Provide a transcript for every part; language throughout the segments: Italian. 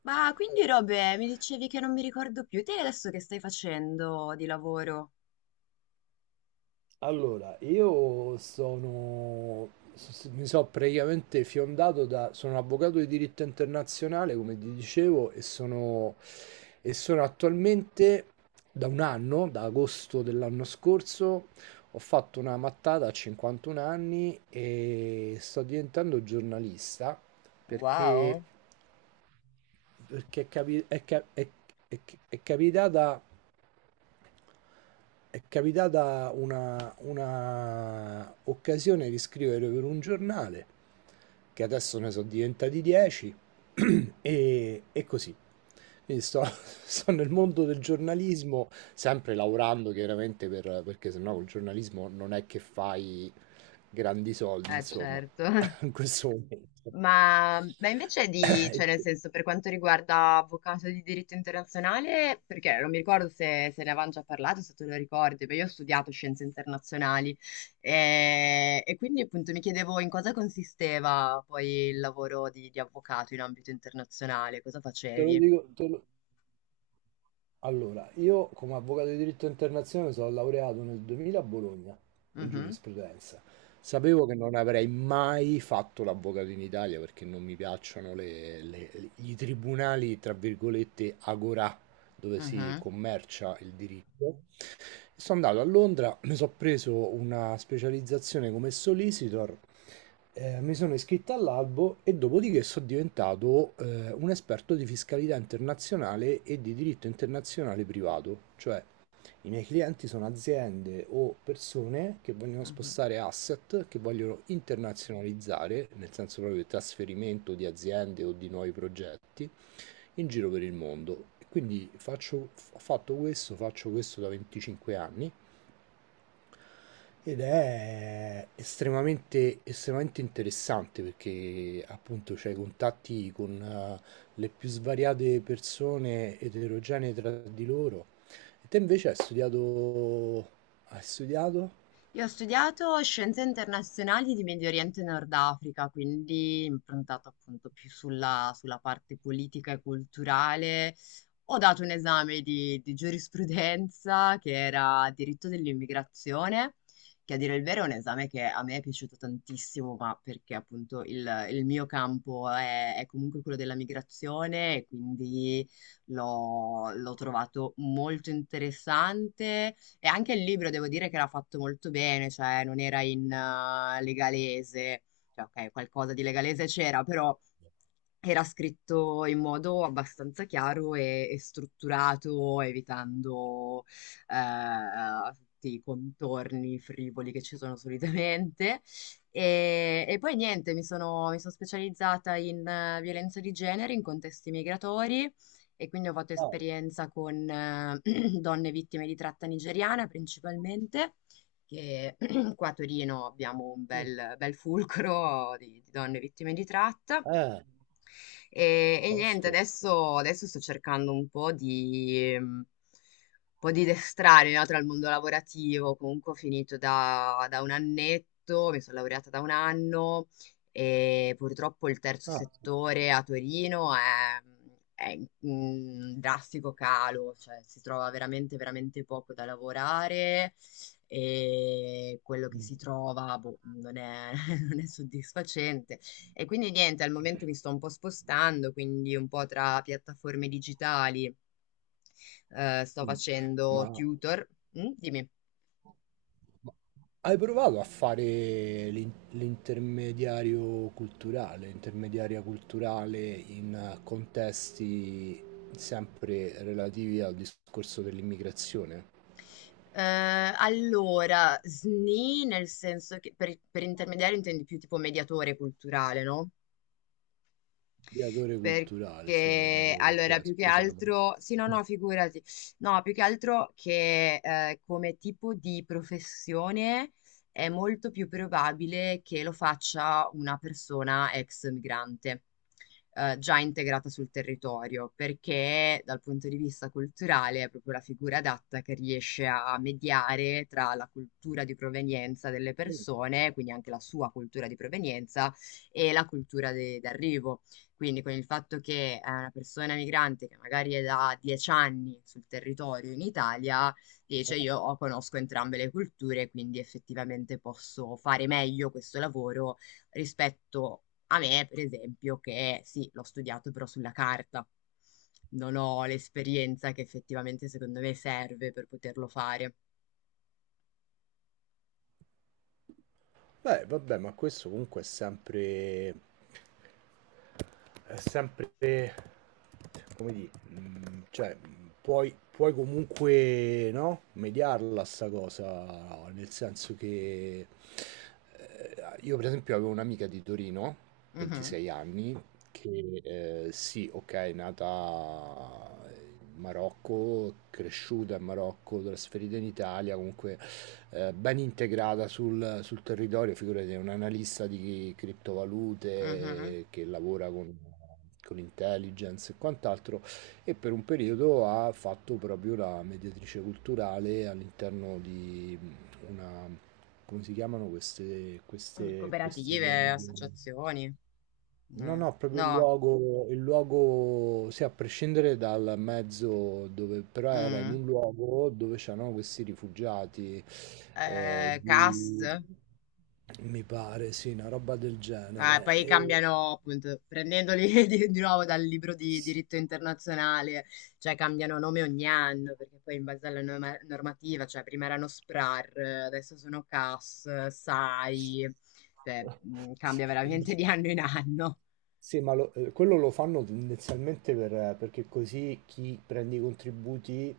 Ma quindi Robe, mi dicevi che non mi ricordo più, te adesso che stai facendo di lavoro? Allora, io sono, mi sono praticamente fiondato da, sono avvocato di diritto internazionale, come ti dicevo, e sono attualmente da un anno, da agosto dell'anno scorso, ho fatto una mattata a 51 anni e sto diventando giornalista perché, perché è, capi- è ca- è- è capitata È capitata una occasione di scrivere per un giornale, che adesso ne sono diventati 10. E, e così. Quindi sto, sto nel mondo del giornalismo, sempre lavorando chiaramente per, perché sennò col giornalismo non è che fai grandi soldi, Eh insomma, certo. in questo momento. Ma invece di, E cioè nel te senso per quanto riguarda avvocato di diritto internazionale, perché non mi ricordo se, se ne avevamo già parlato, se te lo ricordi, ma io ho studiato scienze internazionali e quindi appunto mi chiedevo in cosa consisteva poi il lavoro di avvocato in ambito internazionale, cosa te lo facevi? dico, te lo- Allora, io come avvocato di diritto internazionale sono laureato nel 2000 a Bologna in Mhm, giurisprudenza. Sapevo che non avrei mai fatto l'avvocato in Italia perché non mi piacciono i tribunali, tra virgolette, agorà, dove si mhm, commercia il diritto. Sono andato a Londra, mi sono preso una specializzazione come solicitor, mi sono iscritto all'albo e dopodiché sono diventato un esperto di fiscalità internazionale e di diritto internazionale privato, cioè i miei clienti sono aziende o persone che vogliono mhm. spostare asset, che vogliono internazionalizzare, nel senso proprio di trasferimento di aziende o di nuovi progetti, in giro per il mondo. Quindi ho fatto questo, faccio questo da 25 anni ed è estremamente, estremamente interessante perché appunto c'hai contatti con le più svariate persone eterogenee tra di loro. E te invece hai studiato... Hai studiato? Io ho studiato scienze internazionali di Medio Oriente e Nord Africa, quindi improntato appunto più sulla parte politica e culturale, ho dato un esame di giurisprudenza che era diritto dell'immigrazione, che a dire il vero è un esame che a me è piaciuto tantissimo, ma perché appunto il mio campo è comunque quello della migrazione e quindi l'ho trovato molto interessante. E anche il libro devo dire che l'ha fatto molto bene, cioè non era in legalese, cioè ok, qualcosa di legalese c'era, però era scritto in modo abbastanza chiaro e strutturato, evitando tutti i contorni frivoli che ci sono solitamente. E poi niente, mi sono specializzata in violenza di genere in contesti migratori e quindi ho fatto Ah, esperienza con donne vittime di tratta nigeriana principalmente, che qua a Torino abbiamo un sì. bel, bel fulcro di donne vittime di tratta. Eh, E niente, tosto. adesso, adesso sto cercando un po' di destrarmi, no, tra il mondo lavorativo. Comunque ho finito da un annetto, mi sono laureata da un anno, e purtroppo il terzo Ah, settore a Torino è in drastico calo, cioè si trova veramente, veramente poco da lavorare, e quello che si mm, trova, boh, non è non è soddisfacente. E quindi niente, al momento mi sto un po' spostando, quindi un po' tra piattaforme digitali. Sto mm. facendo Ma... tutor. Mm, dimmi. Ma hai provato a fare l'intermediario culturale, intermediaria culturale in contesti sempre relativi al discorso dell'immigrazione? Eh, allora, SNI nel senso che per intermediario intendi più tipo mediatore culturale, no? Mediatore culturale, sì, Perché mediatore allora, culturale, più che scusa. altro, sì, no, no, figurati, no, più che altro che come tipo di professione è molto più probabile che lo faccia una persona ex migrante, già integrata sul territorio, perché dal punto di vista culturale è proprio la figura adatta che riesce a mediare tra la cultura di provenienza delle persone, quindi anche la sua cultura di provenienza, e la cultura d'arrivo. Quindi con il fatto che è una persona migrante che magari è da 10 anni sul territorio in Italia, dice, io conosco entrambe le culture, quindi effettivamente posso fare meglio questo lavoro rispetto a me, per esempio, che sì, l'ho studiato però sulla carta. Non ho l'esperienza che effettivamente secondo me serve per poterlo fare. Beh, vabbè, ma questo comunque è sempre... come dire, cioè, puoi, puoi comunque, no? Mediarla sta cosa, nel senso che... io per esempio avevo un'amica di Torino, Mhm, 26 anni, che sì, ok, è nata in Marocco, cresciuta in Marocco, trasferita in Italia, comunque ben integrata sul, sul territorio, figurati, è un analista di mhm. criptovalute che lavora con intelligence e quant'altro, e per un periodo ha fatto proprio la mediatrice culturale all'interno di una, come si chiamano queste, queste, questi Cooperative, luoghi? associazioni, No, mm, no, proprio no, il luogo, sì, a prescindere dal mezzo dove, però era in mm. un luogo dove c'erano questi rifugiati, CAS. di, mi pare, sì, una roba del Ah, genere. poi E... cambiano, appunto, prendendoli di nuovo dal libro di diritto internazionale, cioè cambiano nome ogni anno, perché poi in base alla normativa, cioè prima erano SPRAR, adesso sono CAS, SAI, cioè cambia veramente di anno in anno. Sì, ma quello lo fanno tendenzialmente perché così chi prende i contributi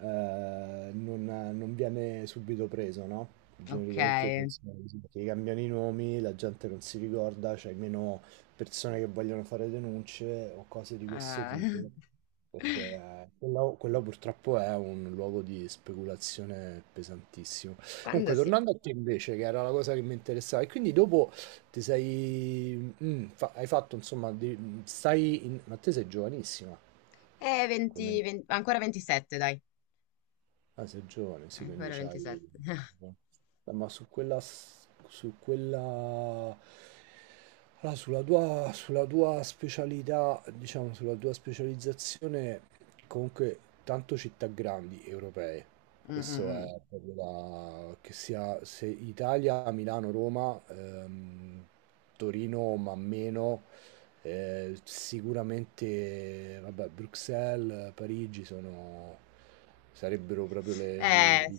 non, non viene subito preso, no? Ok. Genericamente funziona così, perché gli cambiano i nomi, la gente non si ricorda, c'è meno persone che vogliono fare denunce o cose di questo tipo, perché quello, quello purtroppo è un luogo di speculazione pesantissimo. Quando Comunque, si. tornando a te invece, che era la cosa che mi interessava, e quindi dopo ti sei... mm, hai fatto, insomma, stai Ma te sei giovanissima, 20, come... 20 ancora 27, dai. Ah, sei giovane, sì, quindi Ancora c'hai... 27. Ma su quella... su quella... Allora, sulla tua specialità, diciamo, sulla tua specializzazione, comunque, tanto città grandi europee. Mm, mm, Questo mm. è proprio la... che sia se Italia, Milano, Roma, Torino, ma meno. Sicuramente, vabbè, Bruxelles, Parigi sono, sarebbero proprio le. Eh,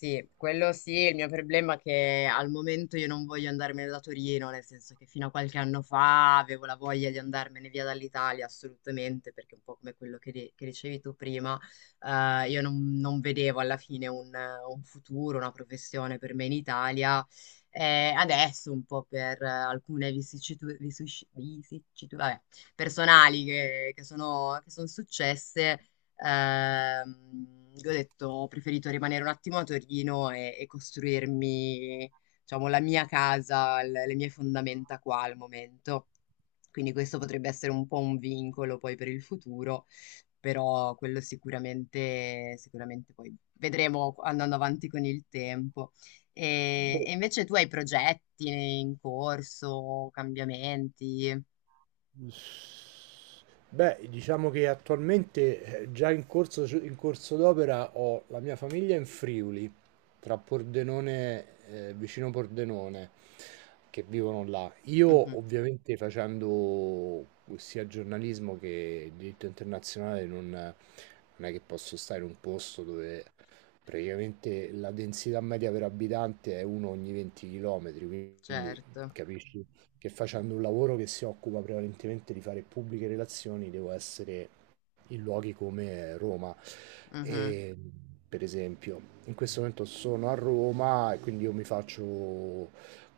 Sì, quello sì, il mio problema è che al momento io non voglio andarmene da Torino, nel senso che fino a qualche anno fa avevo la voglia di andarmene via dall'Italia, assolutamente, perché un po' come quello che, che dicevi tu prima, io non vedevo alla fine un futuro, una professione per me in Italia. Adesso un po' per alcune vicissitudini personali che sono successe. Ehm, io ho detto, ho preferito rimanere un attimo a Torino e costruirmi, diciamo, la mia casa, le mie fondamenta qua al momento. Quindi questo potrebbe essere un po' un vincolo poi per il futuro, però quello sicuramente, sicuramente poi vedremo andando avanti con il tempo. E, Boh, e invece tu hai progetti in corso, cambiamenti? S- Beh, diciamo che attualmente già in corso d'opera ho la mia famiglia in Friuli, tra Pordenone, vicino Pordenone, che vivono là. Mhm, Io ovviamente facendo sia giornalismo che diritto internazionale non è che posso stare in un posto dove praticamente la densità media per abitante è uno ogni 20 km, quindi certo. capisci? Che facendo un lavoro che si occupa prevalentemente di fare pubbliche relazioni, devo essere in luoghi come Roma. Mhm. E, per esempio, in questo momento sono a Roma e quindi io mi faccio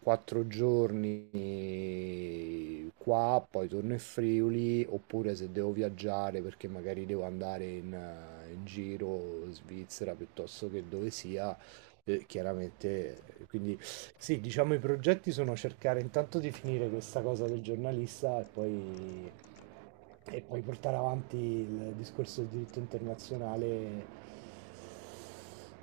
quattro giorni qua, poi torno in Friuli, oppure se devo viaggiare perché magari devo andare in, in giro, Svizzera piuttosto che dove sia, chiaramente, quindi sì, diciamo i progetti sono cercare intanto di finire questa cosa del giornalista e poi portare avanti il discorso del diritto internazionale,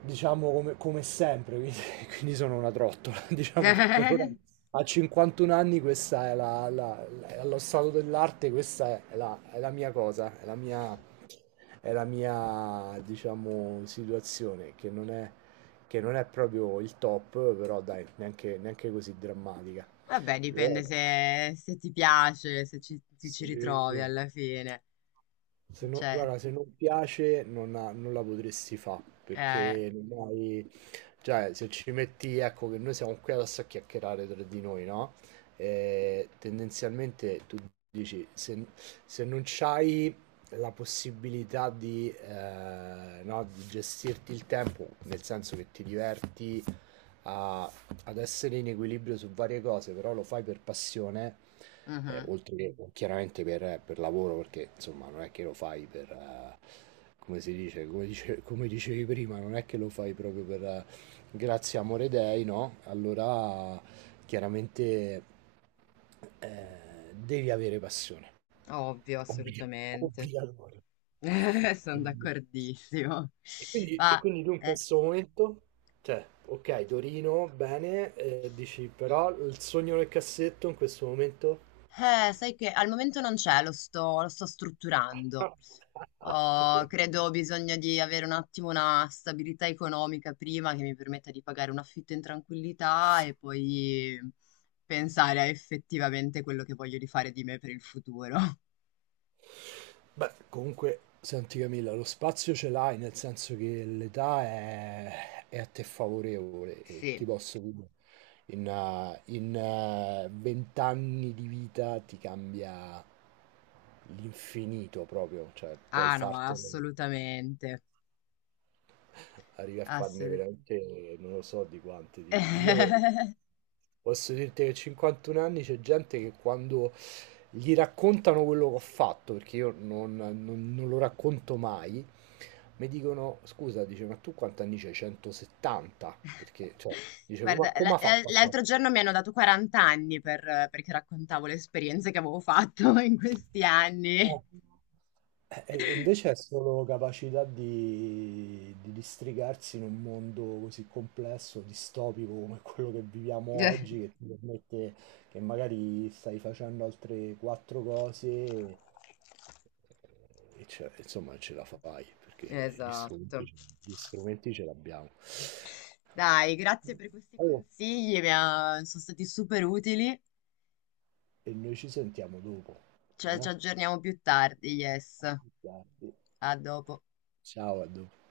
diciamo come, come sempre, quindi, quindi sono una trottola. Diciamo che per ora a 51 anni questa è allo stato dell'arte, questa è la mia cosa, è la mia, diciamo, situazione che non è proprio il top, però dai, neanche, neanche così drammatica. Vabbè, Però, dipende se, se ti piace, se ci, ti ci sì. ritrovi alla fine. Se non, Cioè, guarda, se non piace non, non la potresti fare eh, perché non hai cioè, se ci metti, ecco che noi siamo qui adesso a chiacchierare tra di noi, no? E tendenzialmente tu dici, se, se non c'hai la possibilità di, no, di gestirti il tempo, nel senso che ti diverti a- ad essere in equilibrio su varie cose, però lo fai per passione, mhm, oltre che chiaramente per lavoro, perché insomma non è che lo fai per, come si dice, come dicevi prima, non è che lo fai proprio per, grazie amore dei, no? Allora chiaramente devi avere passione. ovvio, assolutamente. Obbligatorio. Sono Obbli- d'accordissimo. E Ma, quindi tu in eh. questo momento, cioè, ok, Torino, bene, dici, però il sogno nel cassetto in questo momento... Sai che al momento non c'è, lo sto strutturando. Oh, Grande. credo ho bisogno di avere un attimo una stabilità economica prima, che mi permetta di pagare un affitto in tranquillità, e poi pensare a effettivamente quello che voglio di fare di me per il futuro. Beh, comunque, senti Camilla, lo spazio ce l'hai, nel senso che l'età è a te favorevole e ti Sì, posso dire, in, 20 anni di vita ti cambia l'infinito proprio, cioè puoi ah no, fartelo assolutamente, arrivi a farne assolutamente. veramente non lo so di quanti. Io posso dirti che a 51 anni c'è gente che quando gli raccontano quello che ho fatto, perché io non lo racconto mai, mi dicono, scusa, dice, ma tu quanti anni c'hai? 170? Perché, cioè, dice, come, Guarda, come l- ha l- fatto a l'altro fare? giorno mi hanno dato 40 anni, perché raccontavo le esperienze che avevo fatto in questi Eh. anni. E invece è solo capacità di districarsi in un mondo così complesso, distopico come quello che viviamo oggi, che ti permette che magari stai facendo altre quattro cose e, insomma ce la fai, perché Esatto. Gli strumenti ce l'abbiamo. Dai, grazie per questi Oh, consigli, sono stati super utili. e noi ci sentiamo dopo. Cioè, ci Eh? aggiorniamo più tardi, yes. A A più tardi. dopo. Ciao, a dopo.